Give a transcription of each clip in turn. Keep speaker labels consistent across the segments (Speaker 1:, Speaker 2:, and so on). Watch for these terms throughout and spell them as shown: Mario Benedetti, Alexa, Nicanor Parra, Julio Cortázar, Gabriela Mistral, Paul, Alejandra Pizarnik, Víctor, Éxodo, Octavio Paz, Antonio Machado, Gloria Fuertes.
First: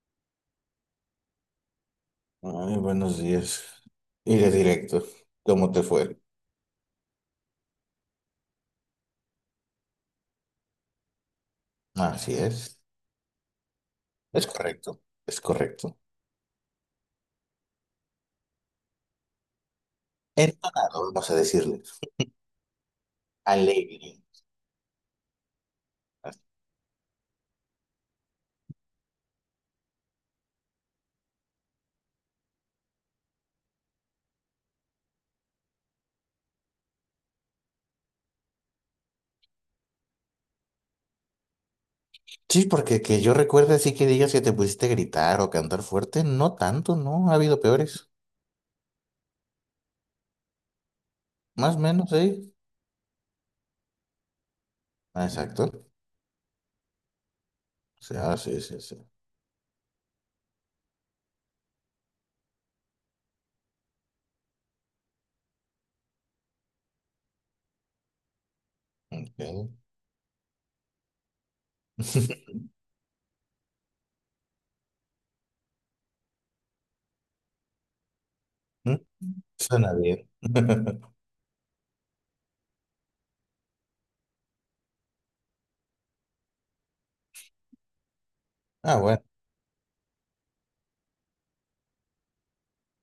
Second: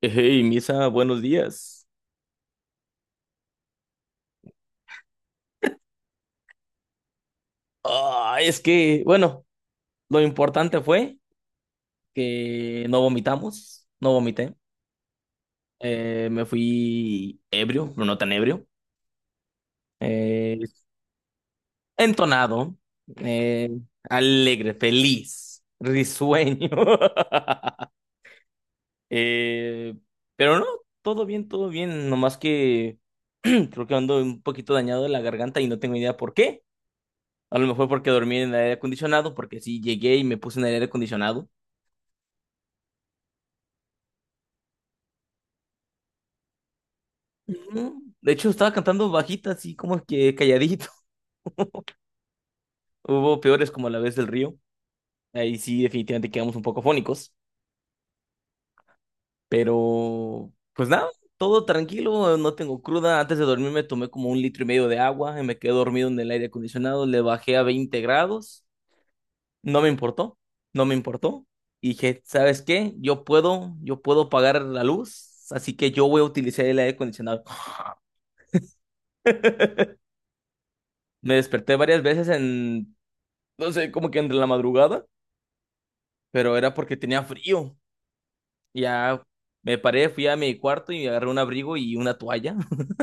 Speaker 1: Hey, Misa, buenos días.
Speaker 2: Ay, buenos días. Y de directo, ¿cómo te fue?
Speaker 1: Ah, es que, bueno, lo importante fue
Speaker 2: Así es.
Speaker 1: que no vomitamos, no
Speaker 2: Es
Speaker 1: vomité.
Speaker 2: correcto, es correcto.
Speaker 1: Me fui ebrio, pero no tan ebrio. Eh,
Speaker 2: Entonado, vamos a decirle.
Speaker 1: Entonado, eh,
Speaker 2: Alegre.
Speaker 1: alegre, feliz, risueño. Eh, pero no, todo bien, todo bien. Nomás que creo que ando un poquito dañado de la garganta y no tengo idea por qué. A lo mejor porque dormí en el aire acondicionado, porque sí llegué y me puse en el aire acondicionado.
Speaker 2: Sí, porque que yo recuerde así que digas que te pusiste a gritar o cantar fuerte, no tanto, no, ha habido peores.
Speaker 1: Ujú. De hecho, estaba cantando bajita, así como que calladito.
Speaker 2: Más o menos, sí.
Speaker 1: Hubo peores como la vez del río.
Speaker 2: Ah,
Speaker 1: Ahí sí,
Speaker 2: exacto.
Speaker 1: definitivamente quedamos un poco fónicos.
Speaker 2: O sea, sí, sí, sí.
Speaker 1: Pero, pues nada, todo tranquilo, no tengo cruda. Antes de dormir me tomé como un litro y medio de agua y me quedé dormido en el aire acondicionado. Le bajé a 20 grados.
Speaker 2: Ok.
Speaker 1: No me importó, no me importó. Y dije, ¿sabes qué? Yo puedo pagar la luz, así que yo voy a utilizar el aire acondicionado.
Speaker 2: Mm, Suena bien.
Speaker 1: Me desperté varias veces no sé, como que entre la madrugada, pero era porque tenía frío.
Speaker 2: Ah,
Speaker 1: Ya
Speaker 2: bueno.
Speaker 1: me paré, fui a mi cuarto y agarré un abrigo y una toalla.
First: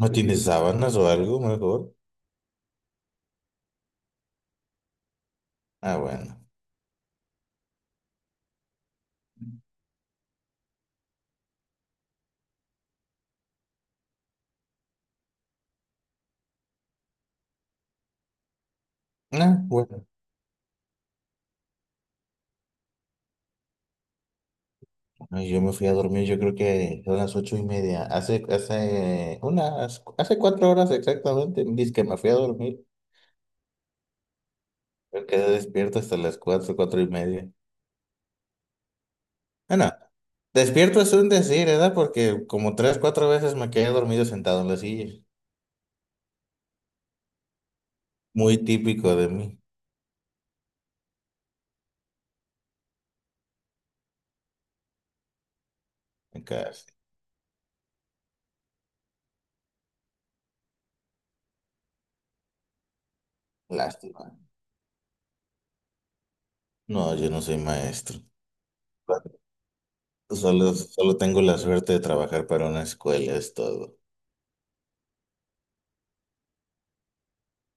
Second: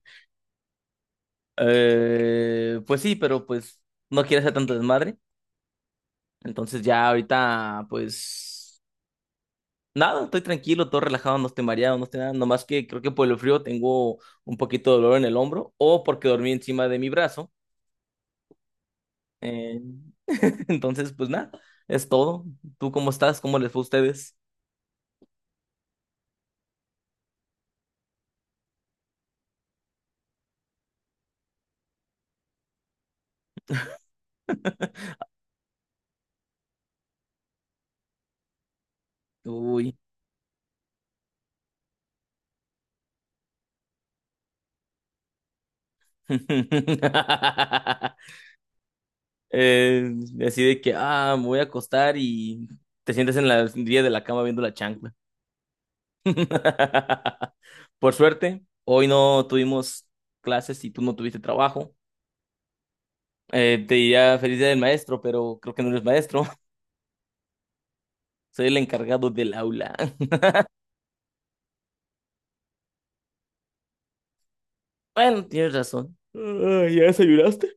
Speaker 2: ¿No tienes sábanas o algo mejor?
Speaker 1: Pues sí, pero pues no quiero hacer tanto desmadre.
Speaker 2: Ah, bueno.
Speaker 1: Entonces ya ahorita, pues nada, estoy tranquilo, todo relajado, no estoy mareado, no estoy nada. Nomás que creo que por el frío tengo un poquito de dolor en el hombro o porque dormí encima de mi brazo.
Speaker 2: Ah,
Speaker 1: Eh,
Speaker 2: bueno.
Speaker 1: entonces, pues nada, es todo. ¿Tú cómo estás? ¿Cómo les fue a ustedes?
Speaker 2: Ay, yo me fui a dormir, yo creo que son las 8:30. Hace 4 horas exactamente, dice que me fui a dormir. Yo quedé despierto hasta las 4:00, 4:30. Bueno,
Speaker 1: Uy.
Speaker 2: despierto es un decir, ¿verdad? Porque como tres, cuatro veces me quedé dormido sentado en la silla. Muy típico de mí.
Speaker 1: Eh, Así de que, ah, me voy a acostar y te sientes en la orilla de la cama viendo la chancla.
Speaker 2: Acá, sí.
Speaker 1: Por suerte, hoy no tuvimos clases y tú no tuviste trabajo. Te
Speaker 2: Lástima.
Speaker 1: diría feliz día del maestro, pero creo que no eres maestro.
Speaker 2: No, yo no soy maestro.
Speaker 1: Soy el encargado del aula.
Speaker 2: Solo tengo la suerte de trabajar para una escuela, es todo.
Speaker 1: Bueno, tienes razón. Ah, ¿ya desayunaste?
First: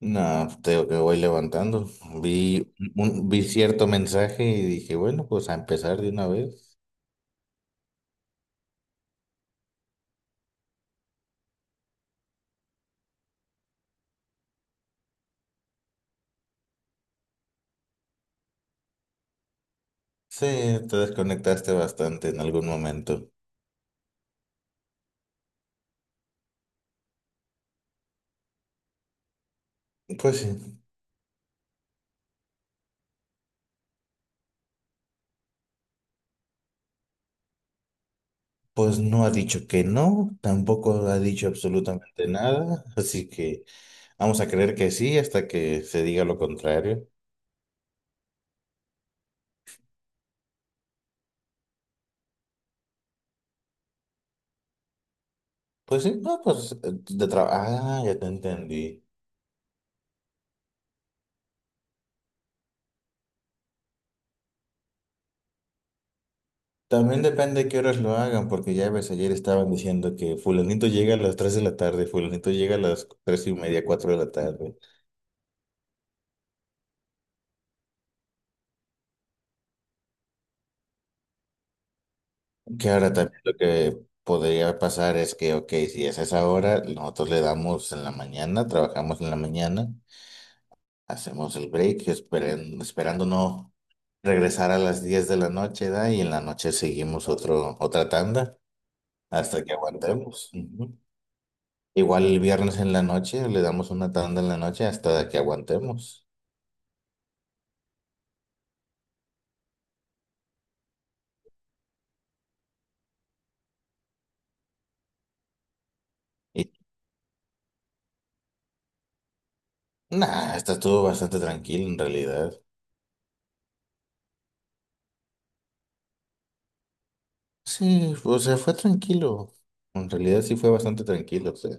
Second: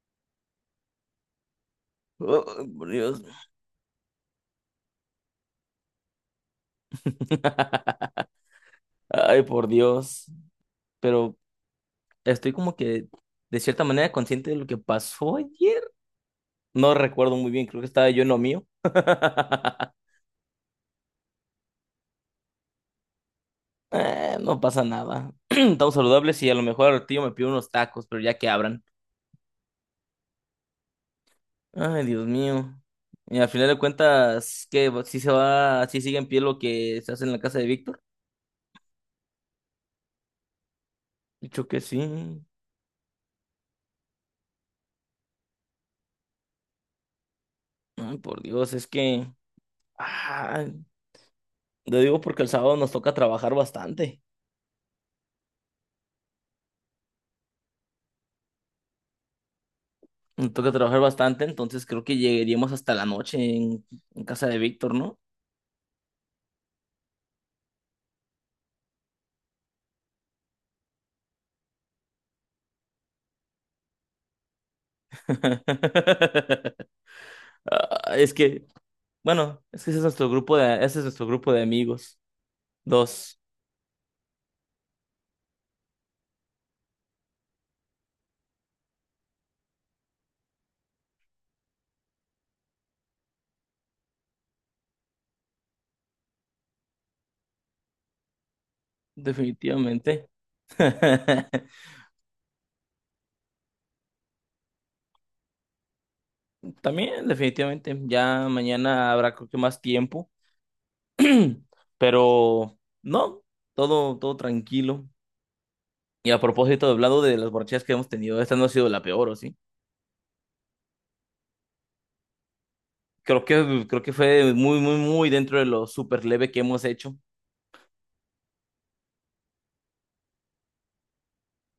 Speaker 2: No, tengo que voy levantando.
Speaker 1: Oh,
Speaker 2: Vi,
Speaker 1: por Dios.
Speaker 2: un- vi cierto mensaje y dije, bueno, pues a empezar de una vez.
Speaker 1: Ay, por Dios. Pero estoy como que de cierta manera consciente de lo que pasó ayer. No recuerdo muy bien, creo que estaba yo en lo mío.
Speaker 2: Sí, te desconectaste bastante en algún momento.
Speaker 1: No pasa nada. Estamos saludables y a lo mejor el tío me pide unos tacos, pero ya que abran.
Speaker 2: Pues sí,
Speaker 1: Ay, Dios mío. Y al final de cuentas, ¿qué? ¿Si se va, si sigue en pie lo que se hace en la casa de Víctor?
Speaker 2: pues no ha dicho que no, tampoco ha dicho
Speaker 1: Dicho que sí.
Speaker 2: absolutamente nada, así que vamos a creer que sí hasta que se diga lo contrario.
Speaker 1: Ay, por Dios, es que... ah, lo digo porque el sábado nos toca trabajar bastante.
Speaker 2: Pues sí, no, pues de trabajo. Ah, ya te entendí.
Speaker 1: Me toca trabajar bastante, entonces creo que llegaríamos hasta la noche en casa de Víctor, ¿no?
Speaker 2: También depende de qué horas lo hagan, porque ya ves, ayer estaban diciendo que fulanito llega a las 3 de la tarde, fulanito llega a las 3:30, 4 de la tarde.
Speaker 1: Es que, bueno, es que ese es nuestro grupo de, ese es nuestro grupo de amigos.
Speaker 2: Que ahora
Speaker 1: Dos,
Speaker 2: también lo que podría pasar es que, ok, si es a esa hora, nosotros le damos en la mañana, trabajamos en la mañana, hacemos el break, esperando no regresar a las 10 de la noche, ¿da? Y en la noche seguimos otra tanda hasta que
Speaker 1: definitivamente.
Speaker 2: aguantemos. Ujú. Igual el viernes en la noche, le damos una tanda en la noche hasta que aguantemos.
Speaker 1: También, definitivamente. Ya mañana habrá creo que más tiempo. Pero no, todo tranquilo. Y a propósito, hablando de las borrachas que hemos tenido, esta no ha sido la peor, ¿o sí?
Speaker 2: Nah, esta estuvo bastante tranquilo en realidad.
Speaker 1: Creo que fue muy, muy, muy dentro de lo súper leve que hemos hecho,
Speaker 2: Sí, o sea, fue tranquilo. En realidad sí fue bastante tranquilo. O sea,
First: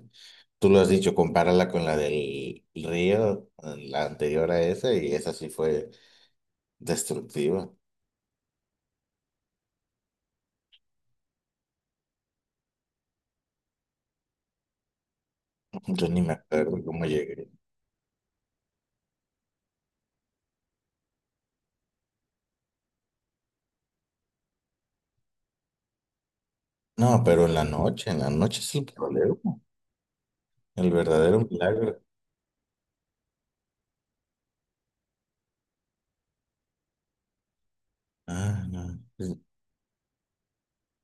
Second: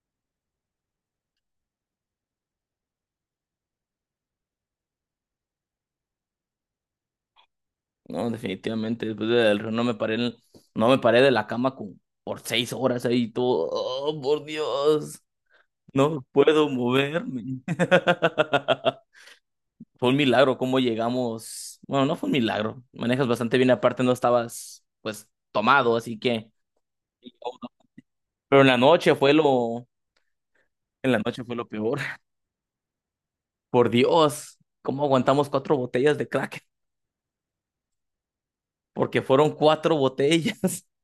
Speaker 2: tú lo has dicho, compárala con la del río, la anterior a esa, y esa sí fue destructiva.
Speaker 1: ¿no? Definitivamente, después del Río no me paré, no me paré de la cama con, por seis horas ahí, todo, oh, por Dios,
Speaker 2: Yo ni
Speaker 1: no
Speaker 2: me
Speaker 1: puedo
Speaker 2: acuerdo cómo llegué.
Speaker 1: moverme. Fue un milagro cómo llegamos, bueno, no fue un milagro, manejas bastante bien, aparte no estabas, pues, tomado, así que,
Speaker 2: No, pero en la noche
Speaker 1: pero en
Speaker 2: es
Speaker 1: la
Speaker 2: el
Speaker 1: noche fue
Speaker 2: problema,
Speaker 1: lo,
Speaker 2: el
Speaker 1: en la
Speaker 2: verdadero
Speaker 1: noche fue lo peor,
Speaker 2: milagro.
Speaker 1: por Dios, ¿cómo aguantamos cuatro botellas de crack?
Speaker 2: Ah, no.
Speaker 1: Porque fueron cuatro botellas.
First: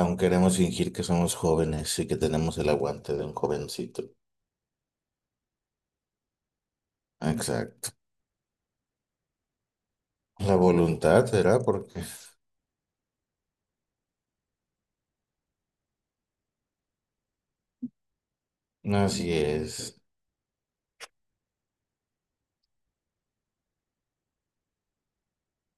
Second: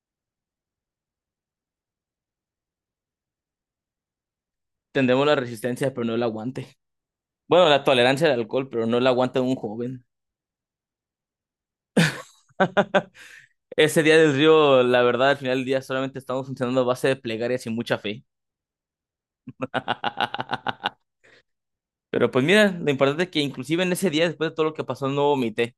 Speaker 2: Aún queremos fingir que somos jóvenes y que tenemos el aguante de un jovencito.
Speaker 1: Tendremos la resistencia, pero no el aguante. Bueno, la
Speaker 2: Exacto.
Speaker 1: tolerancia al alcohol, pero no el aguante de un joven.
Speaker 2: La voluntad será porque
Speaker 1: Ese día del río, la verdad, al final del día solamente estamos funcionando a base de plegarias y mucha fe.
Speaker 2: no, así es.
Speaker 1: Pero pues mira, lo importante es que inclusive en ese día, después de todo lo que pasó, no vomité.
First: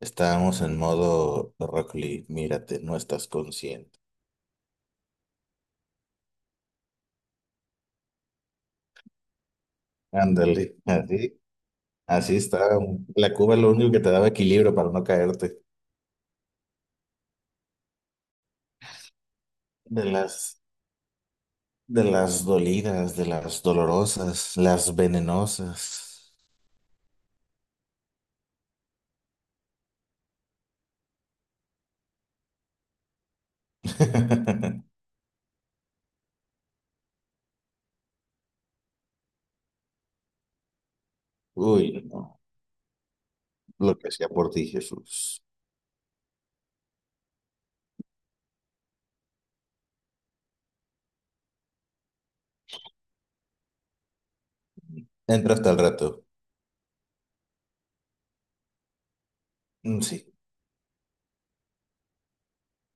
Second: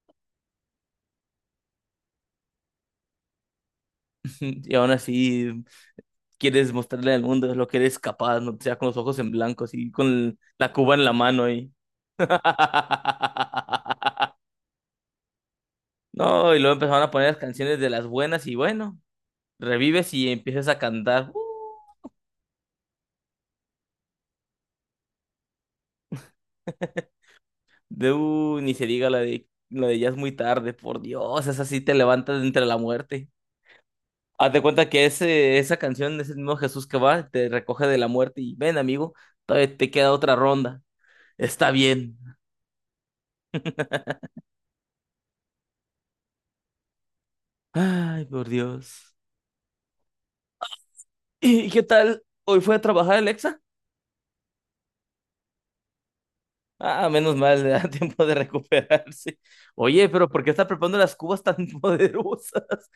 Speaker 2: Estábamos en modo Rock Lee, mírate, no estás consciente.
Speaker 1: Y aún así quieres mostrarle al mundo lo que eres capaz, no sea con los ojos en blanco, así con la
Speaker 2: Ándale,
Speaker 1: cuba en la
Speaker 2: así,
Speaker 1: mano y...
Speaker 2: así está. La cuba lo único que te daba equilibrio para no caerte.
Speaker 1: No, y luego empezaron a poner las canciones de las buenas y bueno,
Speaker 2: De
Speaker 1: revives y
Speaker 2: las,
Speaker 1: empiezas a cantar. ¡Uh!
Speaker 2: de las dolidas, de las dolorosas, las venenosas.
Speaker 1: De ni se diga la de ya es muy tarde, por Dios, esa sí te levantas de entre la muerte. Hazte cuenta que esa canción es el mismo Jesús que va, te recoge de la muerte y ven, amigo, todavía te queda otra ronda. Está
Speaker 2: Uy,
Speaker 1: bien.
Speaker 2: no, lo que hacía por ti, Jesús.
Speaker 1: Ay, por Dios. ¿Y qué tal? ¿Hoy fue a trabajar Alexa?
Speaker 2: Entra hasta el rato.
Speaker 1: Ah, menos mal, le da tiempo de recuperarse.
Speaker 2: Mm,
Speaker 1: Oye, pero
Speaker 2: sí.
Speaker 1: ¿por qué está preparando las cubas tan poderosas?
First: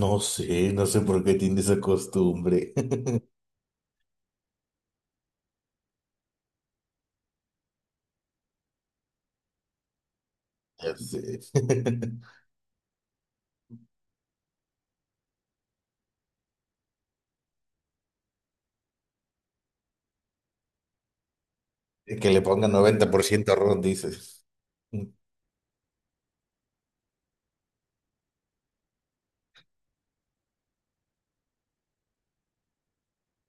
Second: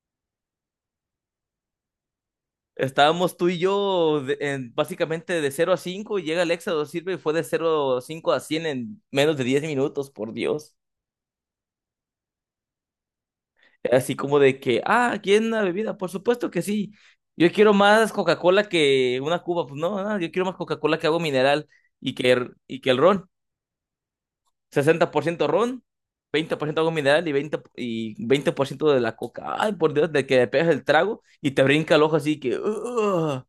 Speaker 2: No sé, no sé por qué tiene esa costumbre.
Speaker 1: Estábamos tú y yo básicamente de cero a 5 y llega el Éxodo, sirve y fue de cero a 5 a 100 en menos de 10 minutos, por Dios.
Speaker 2: Ya sé.
Speaker 1: Así como de que, ah, ¿quieren una bebida? Por supuesto que sí. Yo quiero más Coca-Cola que una Cuba. Pues no, ah, yo quiero más Coca-Cola que agua mineral y que,
Speaker 2: Que le ponga
Speaker 1: y que el
Speaker 2: noventa por
Speaker 1: ron.
Speaker 2: ciento ron, dices.
Speaker 1: Sesenta por ciento ron, 20% agua mineral y y 20% de la coca. Ay, por Dios, de que le pegas el trago y te brinca el ojo así que... "Ugh,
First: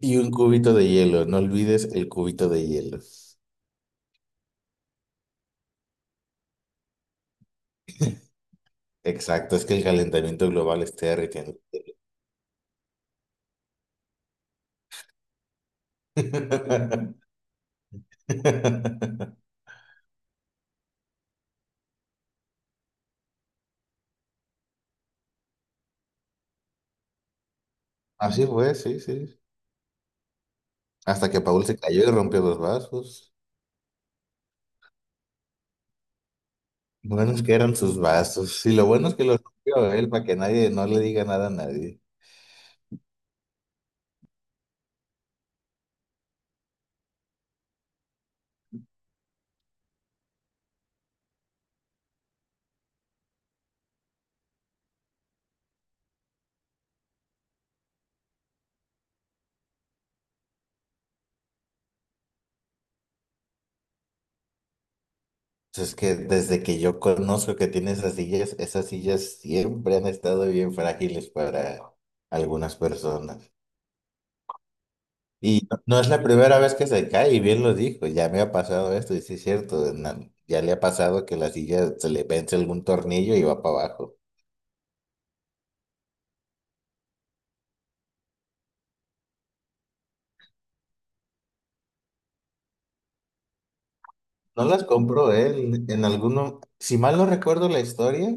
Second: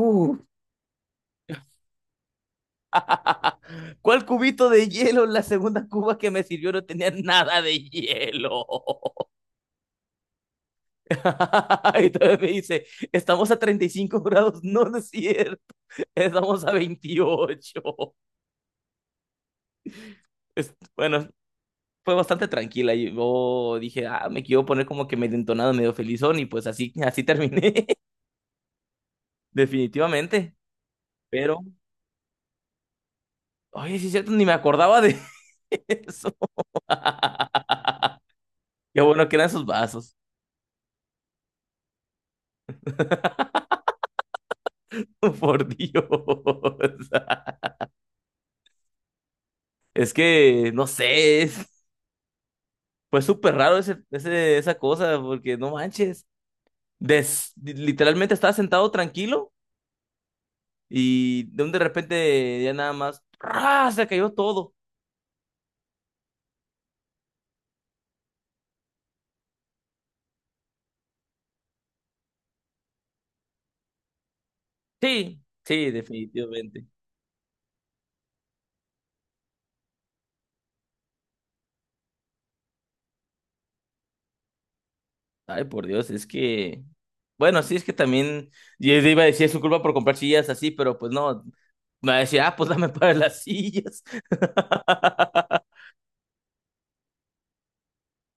Speaker 2: Y un cubito de hielo, no olvides el cubito de hielo.
Speaker 1: ¿Cuál cubito de hielo? La segunda cuba que me sirvió no tenía nada de hielo.
Speaker 2: Exacto, es que el calentamiento global está derritiendo.
Speaker 1: Y todavía me dice, estamos a 35 grados, no, no es cierto, estamos a 28". Bueno, fue bastante tranquila. Y yo dije, ah, me quiero poner como que medio entonado, medio felizón, y pues así, así terminé,
Speaker 2: Así fue, sí, sí.
Speaker 1: definitivamente.
Speaker 2: Hasta que
Speaker 1: Pero,
Speaker 2: Paul se cayó y rompió los vasos.
Speaker 1: oye, sí es cierto, ni me acordaba de eso.
Speaker 2: Buenos que eran sus vasos. Y lo
Speaker 1: Qué
Speaker 2: bueno es que
Speaker 1: bueno que
Speaker 2: los
Speaker 1: eran esos
Speaker 2: rompió él
Speaker 1: vasos.
Speaker 2: para que nadie no le diga nada a nadie.
Speaker 1: Por Dios. Es que, no sé, fue súper raro esa cosa, porque no manches. Literalmente estaba sentado tranquilo y de repente ya nada más ¡ra! Se cayó todo.
Speaker 2: Entonces, que desde que yo conozco que tiene esas sillas siempre han estado bien frágiles para algunas personas.
Speaker 1: Sí,
Speaker 2: Y no
Speaker 1: sí,
Speaker 2: no es la primera vez
Speaker 1: definitivamente.
Speaker 2: que se cae, y bien lo dijo, ya me ha pasado esto, y sí es cierto, ya le ha pasado que la silla se le vence algún tornillo y va para abajo.
Speaker 1: Ay, por Dios, es que. Bueno, sí, es que también. Yo iba a decir, es su culpa por comprar sillas así, pero pues no. Me va a decir, ah, pues dame para las sillas.
Speaker 2: No las compró él, en alguno, si mal no recuerdo la historia,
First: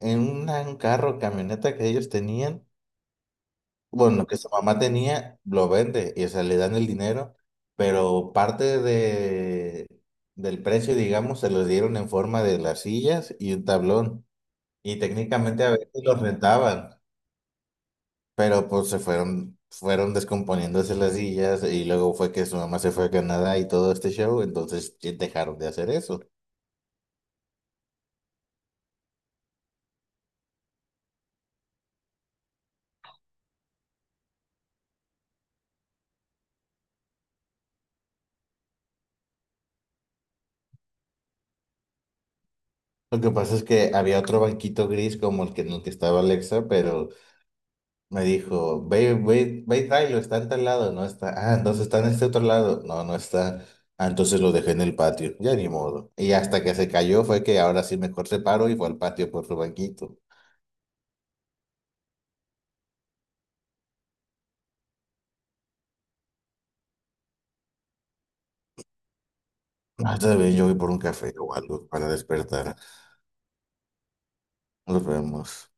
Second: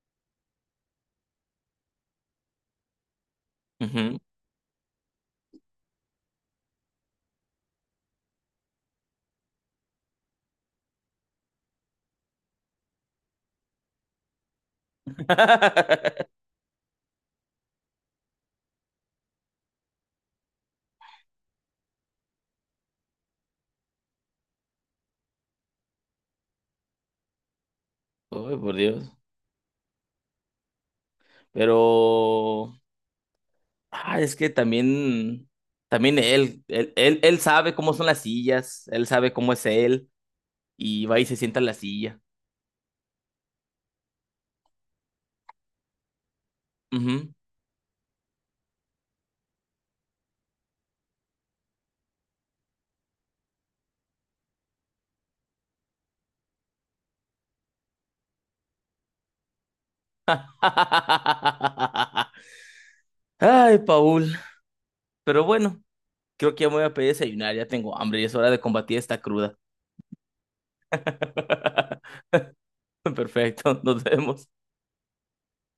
Speaker 2: en un carro, camioneta que ellos tenían,
Speaker 1: Ujú.
Speaker 2: bueno, que su mamá tenía, lo vende, y o sea, le dan el dinero, pero parte del precio, digamos, se los dieron en forma de las sillas y un tablón, y técnicamente a veces los rentaban. Pero pues fueron descomponiéndose las sillas y luego fue que su mamá se fue a Canadá y todo este show, entonces ya dejaron de hacer eso.
Speaker 1: Ay, por Dios. Pero ah, es que también, también él sabe cómo son las sillas, él sabe cómo es él, y va y se sienta en la silla.
Speaker 2: Lo que pasa es que había otro banquito gris como el que en el que estaba Alexa, pero
Speaker 1: Ujú.
Speaker 2: me dijo, ve, ve, ve y tráelo, está en tal lado, no está. Ah, entonces está en este otro lado. No, no está. Ah, entonces lo dejé en el patio, ya ni modo. Y hasta que se cayó fue que ahora sí mejor se paró y fue al patio por su banquito.
Speaker 1: Ay, Paul. Pero bueno, creo que ya me voy a pedir desayunar, ya tengo hambre y es hora de combatir esta cruda.
Speaker 2: Ah, está bien, yo voy por un café o algo para despertar.
Speaker 1: Perfecto, nos vemos.
Speaker 2: Nos vemos.